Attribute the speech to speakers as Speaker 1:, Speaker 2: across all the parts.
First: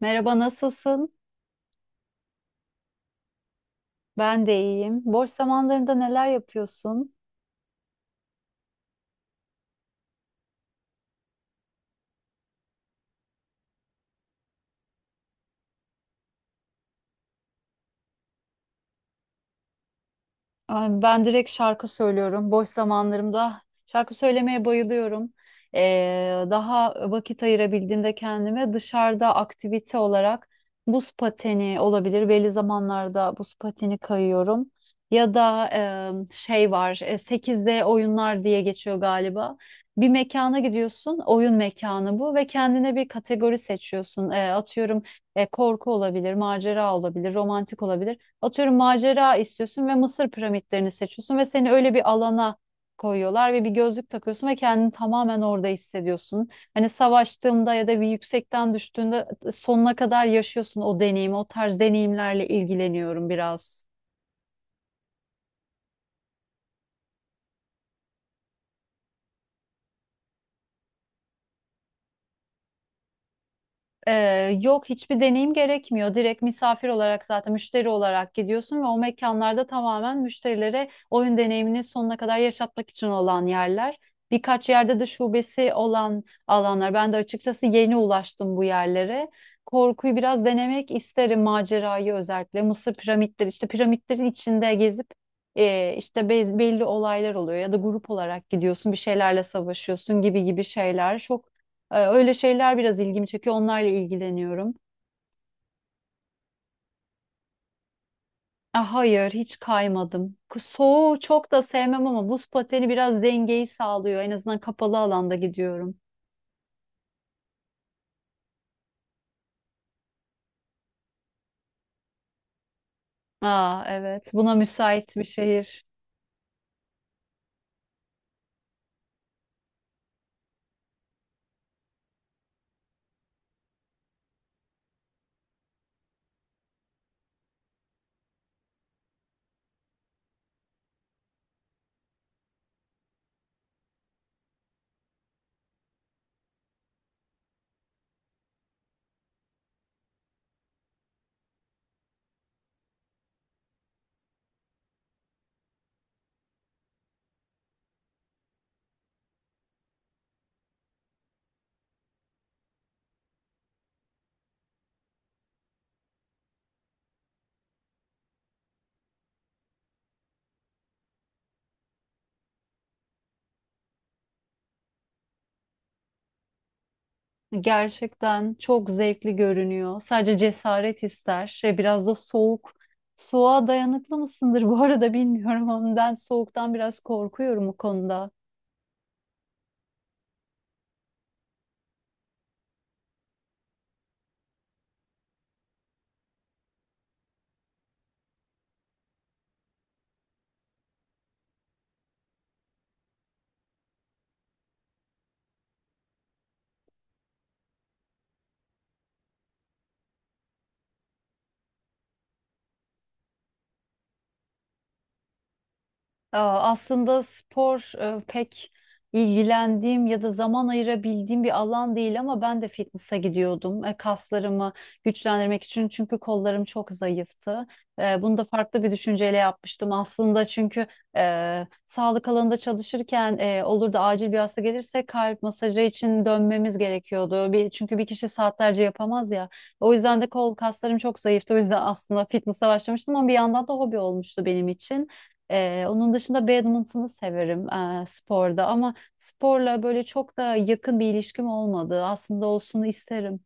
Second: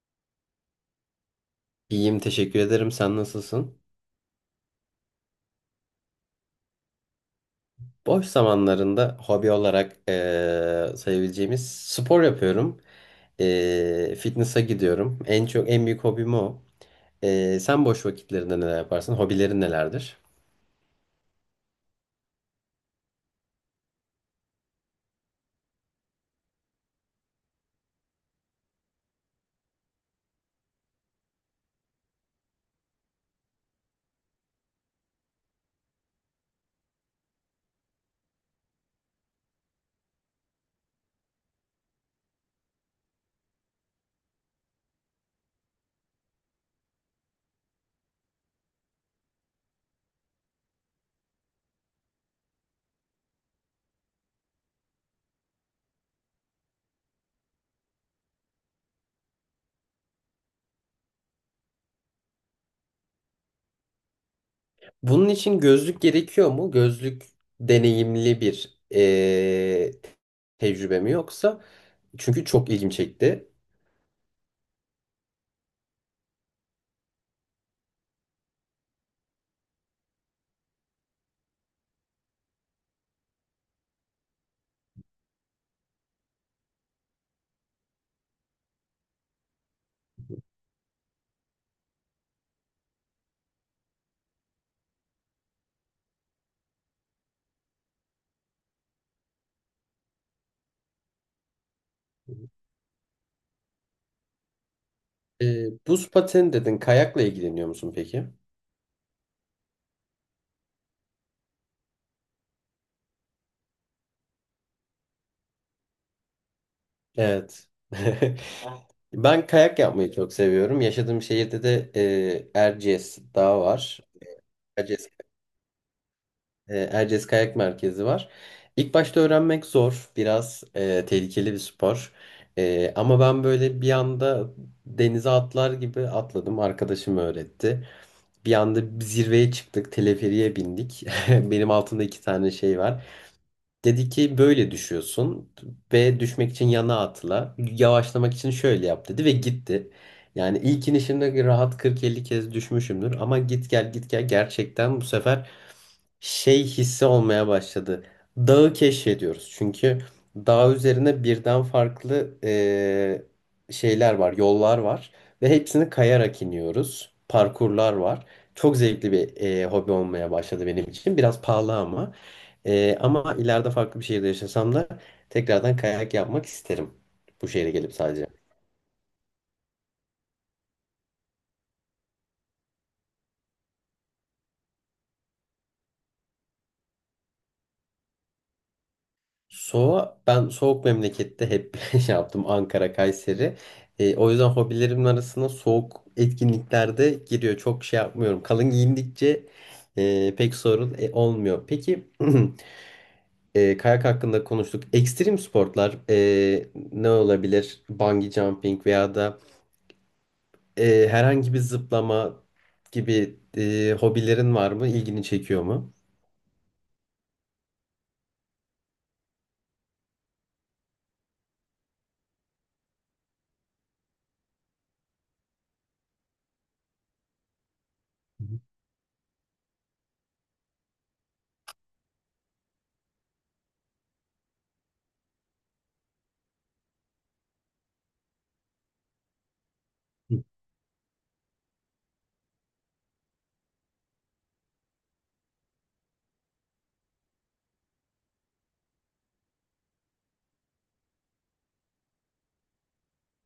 Speaker 1: Merhaba, nasılsın?
Speaker 2: İyiyim, teşekkür ederim. Sen nasılsın?
Speaker 1: Ben de iyiyim. Boş zamanlarında neler yapıyorsun?
Speaker 2: Boş zamanlarında hobi olarak sayabileceğimiz spor yapıyorum. Fitness'a gidiyorum. En çok en büyük hobim o. Sen boş vakitlerinde neler yaparsın? Hobilerin nelerdir?
Speaker 1: Ay, ben direkt şarkı söylüyorum. Boş zamanlarımda şarkı söylemeye bayılıyorum. Daha vakit ayırabildiğimde kendime dışarıda aktivite olarak buz pateni olabilir. Belli zamanlarda buz pateni kayıyorum. Ya da şey var, 8D oyunlar diye geçiyor galiba. Bir mekana gidiyorsun, oyun mekanı bu ve kendine bir kategori seçiyorsun. Atıyorum korku olabilir, macera olabilir, romantik olabilir. Atıyorum macera istiyorsun ve Mısır piramitlerini seçiyorsun ve seni öyle bir alana koyuyorlar ve bir gözlük takıyorsun ve kendini tamamen orada hissediyorsun. Hani savaştığında ya da bir yüksekten düştüğünde sonuna kadar yaşıyorsun o deneyimi. O tarz deneyimlerle ilgileniyorum biraz.
Speaker 2: Bunun için gözlük gerekiyor mu? Gözlük deneyimli bir tecrübe mi yoksa? Çünkü çok ilgim çekti.
Speaker 1: Yok, hiçbir deneyim gerekmiyor. Direkt misafir olarak, zaten müşteri olarak gidiyorsun ve o mekanlarda tamamen müşterilere oyun deneyimini sonuna kadar yaşatmak için olan yerler. Birkaç yerde de şubesi olan alanlar. Ben de açıkçası yeni ulaştım bu yerlere. Korkuyu biraz denemek isterim, macerayı özellikle. Mısır piramitleri işte, piramitlerin içinde gezip işte belli olaylar oluyor ya da grup olarak gidiyorsun, bir şeylerle savaşıyorsun gibi gibi şeyler. Çok öyle şeyler biraz ilgimi çekiyor. Onlarla ilgileniyorum.
Speaker 2: Buz pateni dedin. Kayakla ilgileniyor musun peki?
Speaker 1: Ah, hayır, hiç kaymadım. Soğuğu çok da sevmem ama buz pateni biraz dengeyi sağlıyor. En azından kapalı alanda gidiyorum.
Speaker 2: Evet. Ben kayak yapmayı çok seviyorum. Yaşadığım şehirde de Erciyes Dağı
Speaker 1: Aa,
Speaker 2: var.
Speaker 1: evet, buna
Speaker 2: Erciyes,
Speaker 1: müsait bir şehir.
Speaker 2: Erciyes Kayak Merkezi var. İlk başta öğrenmek zor. Biraz tehlikeli bir spor. Ama ben böyle bir anda denize atlar gibi atladım. Arkadaşım öğretti. Bir anda zirveye çıktık. Teleferiğe bindik. Benim altımda iki tane şey var. Dedi ki böyle düşüyorsun. B düşmek için yana atla. Yavaşlamak için şöyle yap dedi ve gitti. Yani ilk inişimde rahat 40-50 kez düşmüşümdür. Ama git gel git gel gerçekten bu sefer şey hissi olmaya başladı. Dağı keşfediyoruz. Çünkü dağ üzerine birden farklı şeyler var, yollar var ve hepsini kayarak iniyoruz. Parkurlar var. Çok zevkli bir hobi olmaya başladı benim için. Biraz pahalı ama ama ileride farklı bir şehirde yaşasam da tekrardan kayak yapmak isterim. Bu şehre gelip sadece.
Speaker 1: Gerçekten çok zevkli görünüyor. Sadece cesaret ister. Şey, biraz da soğuk. Soğuğa dayanıklı mısındır bu arada bilmiyorum ama ben soğuktan biraz korkuyorum o konuda.
Speaker 2: Soğuğa ben soğuk memlekette hep şey yaptım Ankara, Kayseri. O yüzden hobilerimin arasına soğuk etkinliklerde giriyor. Çok şey yapmıyorum. Kalın giyindikçe pek sorun olmuyor. Peki kayak hakkında konuştuk. Ekstrem sporlar ne olabilir? Bungee jumping veya da herhangi bir zıplama gibi hobilerin var mı? İlgini çekiyor mu?
Speaker 1: Aa, aslında spor pek ilgilendiğim ya da zaman ayırabildiğim bir alan değil ama ben de fitness'a gidiyordum. E, Kaslarımı güçlendirmek için, çünkü kollarım çok zayıftı. E, Bunu da
Speaker 2: Hı
Speaker 1: farklı bir düşünceyle yapmıştım aslında, çünkü sağlık alanında çalışırken olur da acil bir hasta gelirse kalp masajı için dönmemiz gerekiyordu. Bir, çünkü bir kişi saatlerce yapamaz ya. O yüzden de
Speaker 2: hı.
Speaker 1: kol kaslarım çok zayıftı. O yüzden aslında fitness'a başlamıştım ama bir yandan da hobi olmuştu benim için. Onun dışında badminton'u severim sporda ama sporla böyle çok da yakın bir ilişkim olmadı. Aslında olsun isterim.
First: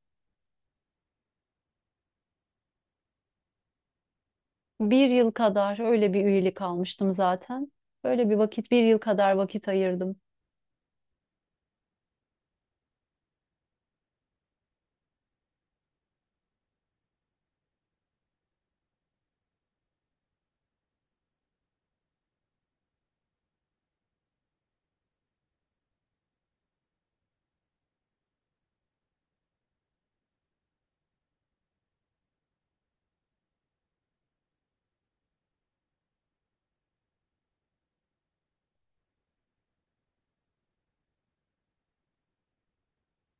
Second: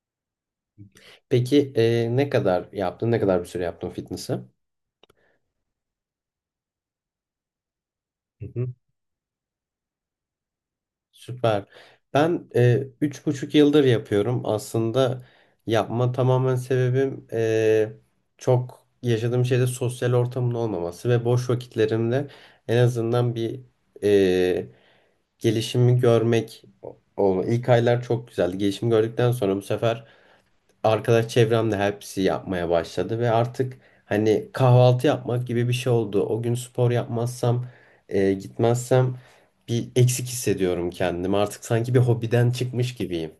Speaker 2: Peki ne kadar yaptın? Ne kadar bir süre yaptın fitness'ı?
Speaker 1: Bir yıl kadar öyle bir üyelik almıştım zaten. Böyle bir vakit, bir yıl kadar vakit ayırdım.
Speaker 2: Süper. Ben üç buçuk yıldır yapıyorum. Aslında yapma tamamen sebebim çok yaşadığım şeyde sosyal ortamın olmaması ve boş vakitlerimde en azından bir e, gelişimi görmek oldu. İlk aylar çok güzeldi. Gelişimi gördükten sonra bu sefer arkadaş çevremde hepsi yapmaya başladı ve artık hani kahvaltı yapmak gibi bir şey oldu. O gün spor yapmazsam, gitmezsem bir eksik hissediyorum kendimi. Artık sanki bir hobiden çıkmış gibiyim.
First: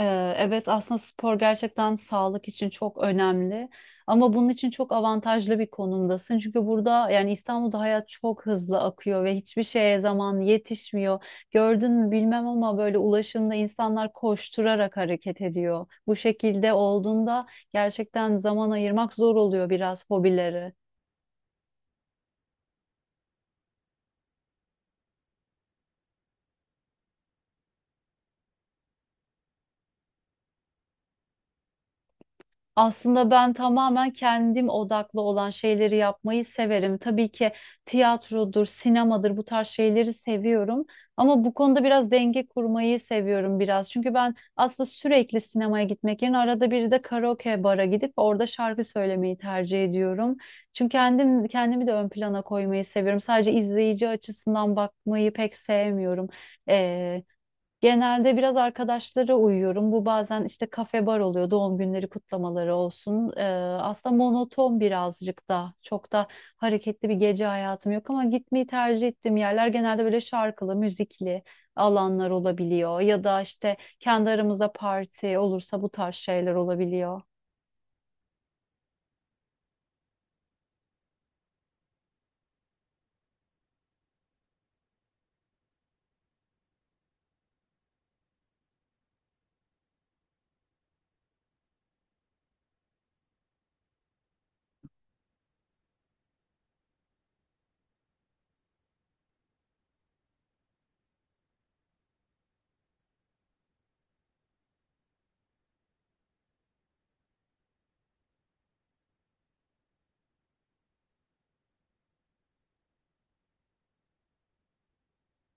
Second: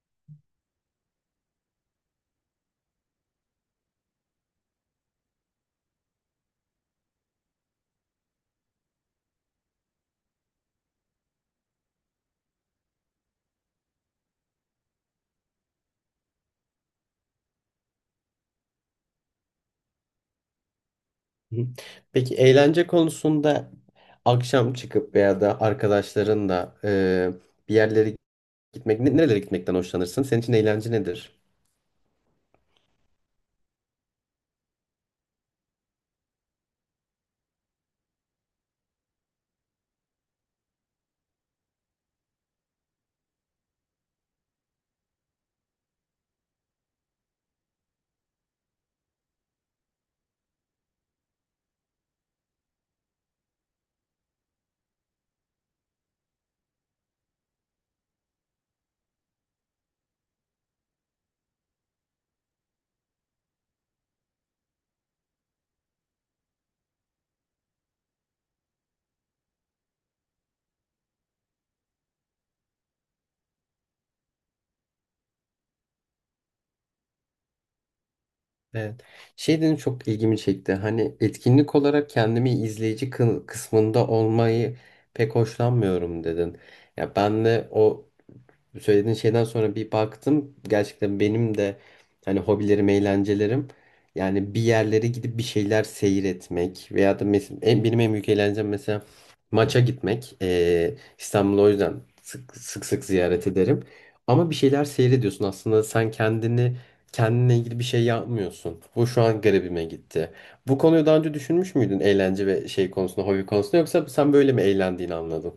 Speaker 1: Evet, aslında spor gerçekten sağlık için çok önemli ama bunun için çok avantajlı bir konumdasın. Çünkü burada, yani İstanbul'da hayat çok hızlı akıyor ve hiçbir şeye zaman yetişmiyor. Gördün mü bilmem ama böyle ulaşımda insanlar koşturarak hareket ediyor. Bu şekilde olduğunda gerçekten zaman ayırmak zor oluyor biraz hobileri.
Speaker 2: Hı. Peki eğlence konusunda akşam çıkıp veya da arkadaşlarınla bir yerlere gitmek, nerelere gitmekten hoşlanırsın? Senin için eğlence nedir?
Speaker 1: Aslında ben tamamen kendim odaklı olan şeyleri yapmayı severim. Tabii ki tiyatrodur, sinemadır, bu tarz şeyleri seviyorum. Ama bu konuda biraz denge kurmayı seviyorum biraz. Çünkü ben aslında sürekli sinemaya gitmek yerine arada bir de karaoke bara gidip orada şarkı söylemeyi tercih ediyorum. Çünkü kendim kendimi de ön plana koymayı seviyorum. Sadece izleyici açısından bakmayı pek sevmiyorum. Genelde biraz arkadaşlara uyuyorum. Bu bazen işte kafe bar oluyor, doğum günleri kutlamaları olsun. Aslında monoton birazcık da. Çok da hareketli bir gece hayatım yok ama gitmeyi tercih ettiğim yerler genelde böyle şarkılı, müzikli alanlar olabiliyor. Ya da işte kendi aramızda parti olursa bu tarz şeyler olabiliyor.
Speaker 2: Evet. Şey dedim çok ilgimi çekti. Hani etkinlik olarak kendimi izleyici kısmında olmayı pek hoşlanmıyorum dedin. Ya ben de o söylediğin şeyden sonra bir baktım. Gerçekten benim de hani hobilerim, eğlencelerim yani bir yerlere gidip bir şeyler seyretmek veya da benim en büyük eğlencem mesela maça gitmek. İstanbul'u o yüzden sık ziyaret ederim. Ama bir şeyler seyrediyorsun aslında sen kendini kendine ilgili bir şey yapmıyorsun. Bu şu an garibime gitti. Bu konuyu daha önce düşünmüş müydün eğlence ve şey konusunda, hobi konusunda yoksa sen böyle mi eğlendiğini anladın?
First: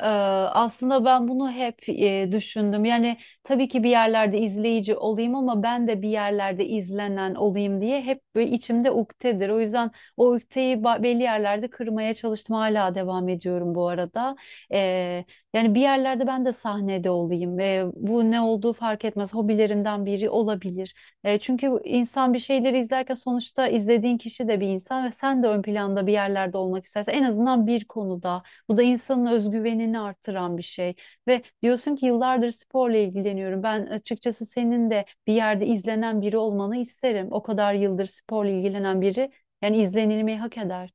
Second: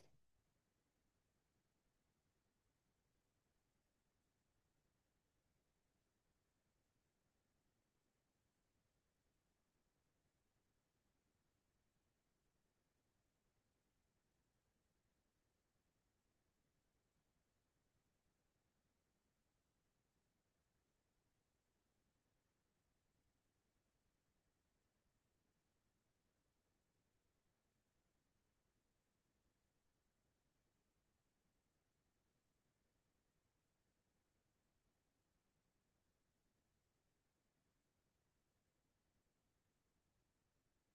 Speaker 1: Ee, Aslında ben bunu hep düşündüm. Yani tabii ki bir yerlerde izleyici olayım ama ben de bir yerlerde izlenen olayım diye hep böyle içimde ukdedir. O yüzden o ukdeyi belli yerlerde kırmaya çalıştım. Hala devam ediyorum bu arada. Ee, Yani bir yerlerde ben de sahnede olayım. Bu ne olduğu fark etmez. Hobilerimden biri olabilir. Çünkü insan bir şeyleri izlerken, sonuçta izlediğin kişi de bir insan ve sen de ön planda bir yerlerde olmak istersen en azından bir konuda. Bu da insanın özgüvenini artıran bir şey. Ve diyorsun ki yıllardır sporla ilgileniyorum. Ben açıkçası senin de bir yerde izlenen biri olmanı isterim. O kadar yıldır sporla ilgilenen biri yani izlenilmeyi hak eder.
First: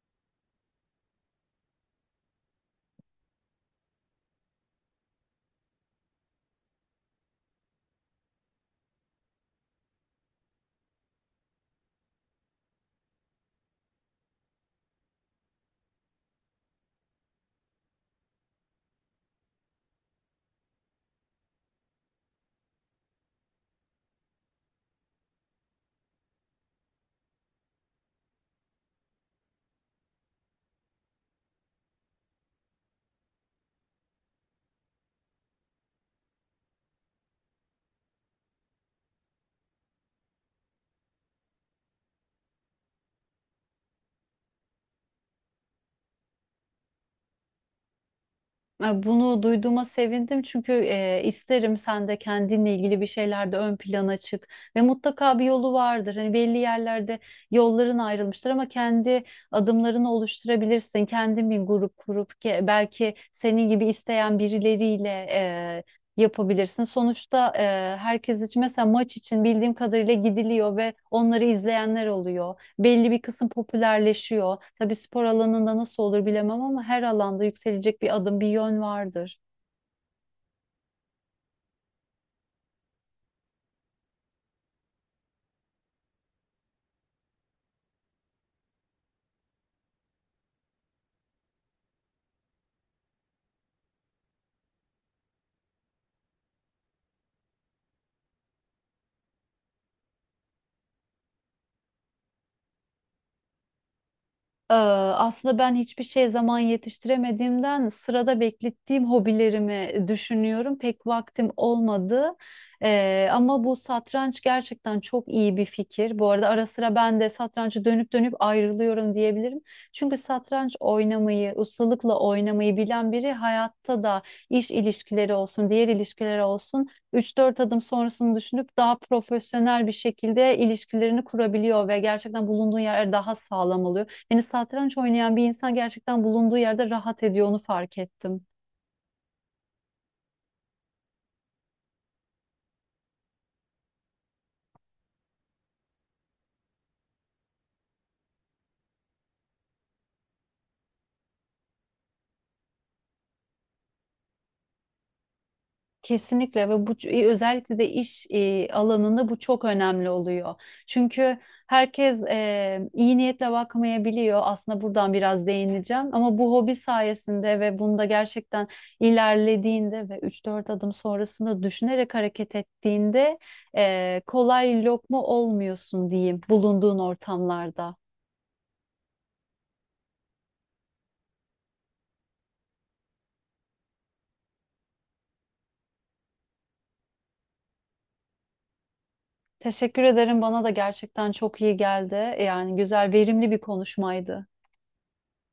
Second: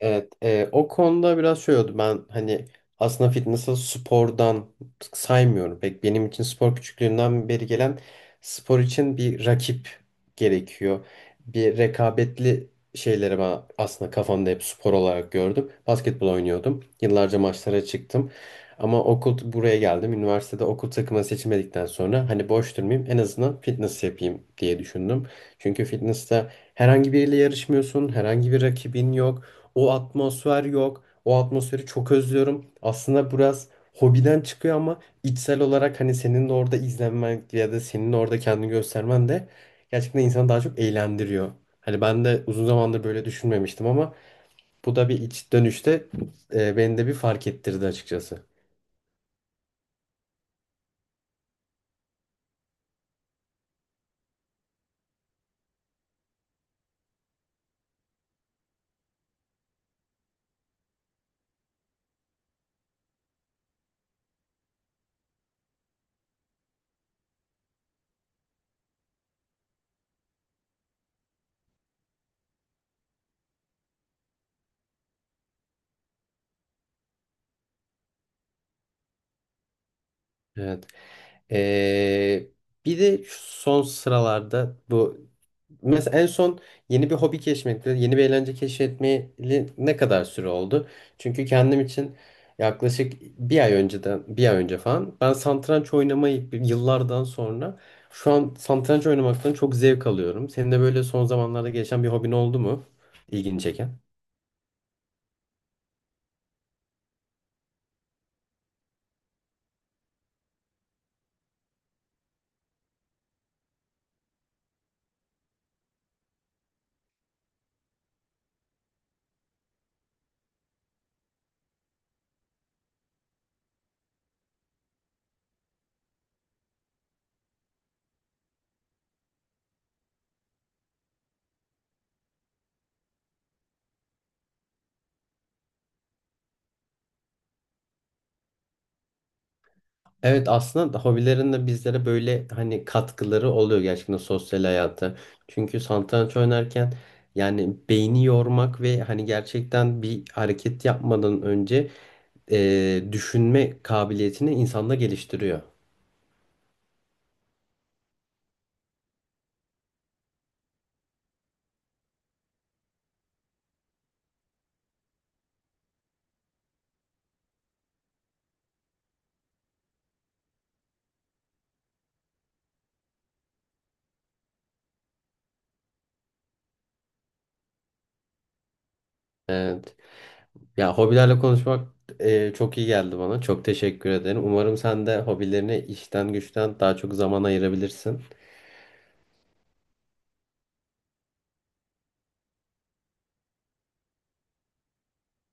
Speaker 2: Evet, o konuda biraz şey oldu. Ben hani aslında fitness'ı spordan saymıyorum. Pek benim için spor küçüklüğümden beri gelen spor için bir rakip gerekiyor. Bir rekabetli şeyleri ben aslında kafamda hep spor olarak gördüm. Basketbol oynuyordum. Yıllarca maçlara çıktım. Ama okul buraya geldim. Üniversitede okul takımı seçmedikten sonra hani boş durmayayım en azından fitness yapayım diye düşündüm. Çünkü fitness'te herhangi biriyle yarışmıyorsun. Herhangi bir rakibin yok. O atmosfer yok. O atmosferi çok özlüyorum. Aslında biraz hobiden çıkıyor ama içsel olarak hani senin de orada izlenmen ya da senin orada kendini göstermen de gerçekten insanı daha çok eğlendiriyor. Hani ben de uzun zamandır böyle düşünmemiştim ama bu da bir iç dönüşte beni de bir fark ettirdi açıkçası.
Speaker 1: E, Bunu duyduğuma sevindim, çünkü isterim sen de kendinle ilgili bir şeylerde ön plana çık ve mutlaka bir yolu vardır. Hani belli yerlerde yolların ayrılmıştır ama kendi adımlarını oluşturabilirsin. Kendin bir grup kurup belki senin gibi isteyen birileriyle yapabilirsin. Sonuçta herkes için mesela maç için bildiğim kadarıyla gidiliyor ve onları izleyenler oluyor, belli bir kısım popülerleşiyor. Tabii spor alanında nasıl olur bilemem ama her alanda yükselecek bir adım, bir yön vardır.
Speaker 2: Evet. Ee, Bir de şu son sıralarda bu mesela en son yeni bir hobi keşfetmekle yeni bir eğlence keşfetmeli ne kadar süre oldu? Çünkü kendim için yaklaşık bir ay önceden bir ay önce falan ben satranç oynamayı yıllardan sonra şu an satranç oynamaktan çok zevk alıyorum. Senin de böyle son zamanlarda gelişen bir hobin oldu mu? İlgini çeken?
Speaker 1: Aslında ben hiçbir şey zaman yetiştiremediğimden sırada beklettiğim hobilerimi düşünüyorum. Pek vaktim olmadı. Ama bu satranç gerçekten çok iyi bir fikir. Bu arada ara sıra ben de satrançı dönüp dönüp ayrılıyorum diyebilirim. Çünkü satranç oynamayı, ustalıkla oynamayı bilen biri hayatta da iş ilişkileri olsun, diğer ilişkiler olsun üç dört adım sonrasını düşünüp daha profesyonel bir şekilde ilişkilerini kurabiliyor ve gerçekten bulunduğun yer daha sağlam oluyor. Hani satranç oynayan bir insan gerçekten bulunduğu yerde rahat ediyor, onu fark ettim.
Speaker 2: Evet aslında hobilerin de bizlere böyle hani katkıları oluyor gerçekten sosyal hayata. Çünkü satranç oynarken yani beyni yormak ve hani gerçekten bir hareket yapmadan önce düşünme kabiliyetini insanda geliştiriyor.
Speaker 1: Kesinlikle, ve bu özellikle de iş alanında bu çok önemli oluyor. Çünkü herkes iyi niyetle bakmayabiliyor. Aslında buradan biraz değineceğim ama bu hobi sayesinde ve bunda gerçekten ilerlediğinde ve üç dört adım sonrasında düşünerek hareket ettiğinde kolay lokma olmuyorsun diyeyim, bulunduğun ortamlarda.
Speaker 2: Evet. Ya hobilerle konuşmak çok iyi geldi bana. Çok teşekkür ederim. Umarım sen de hobilerine işten güçten daha çok zaman ayırabilirsin.
Speaker 1: Teşekkür ederim. Bana da gerçekten çok iyi geldi. Yani güzel, verimli bir konuşmaydı.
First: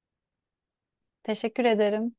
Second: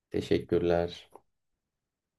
Speaker 2: Teşekkürler.
Speaker 1: Teşekkür ederim.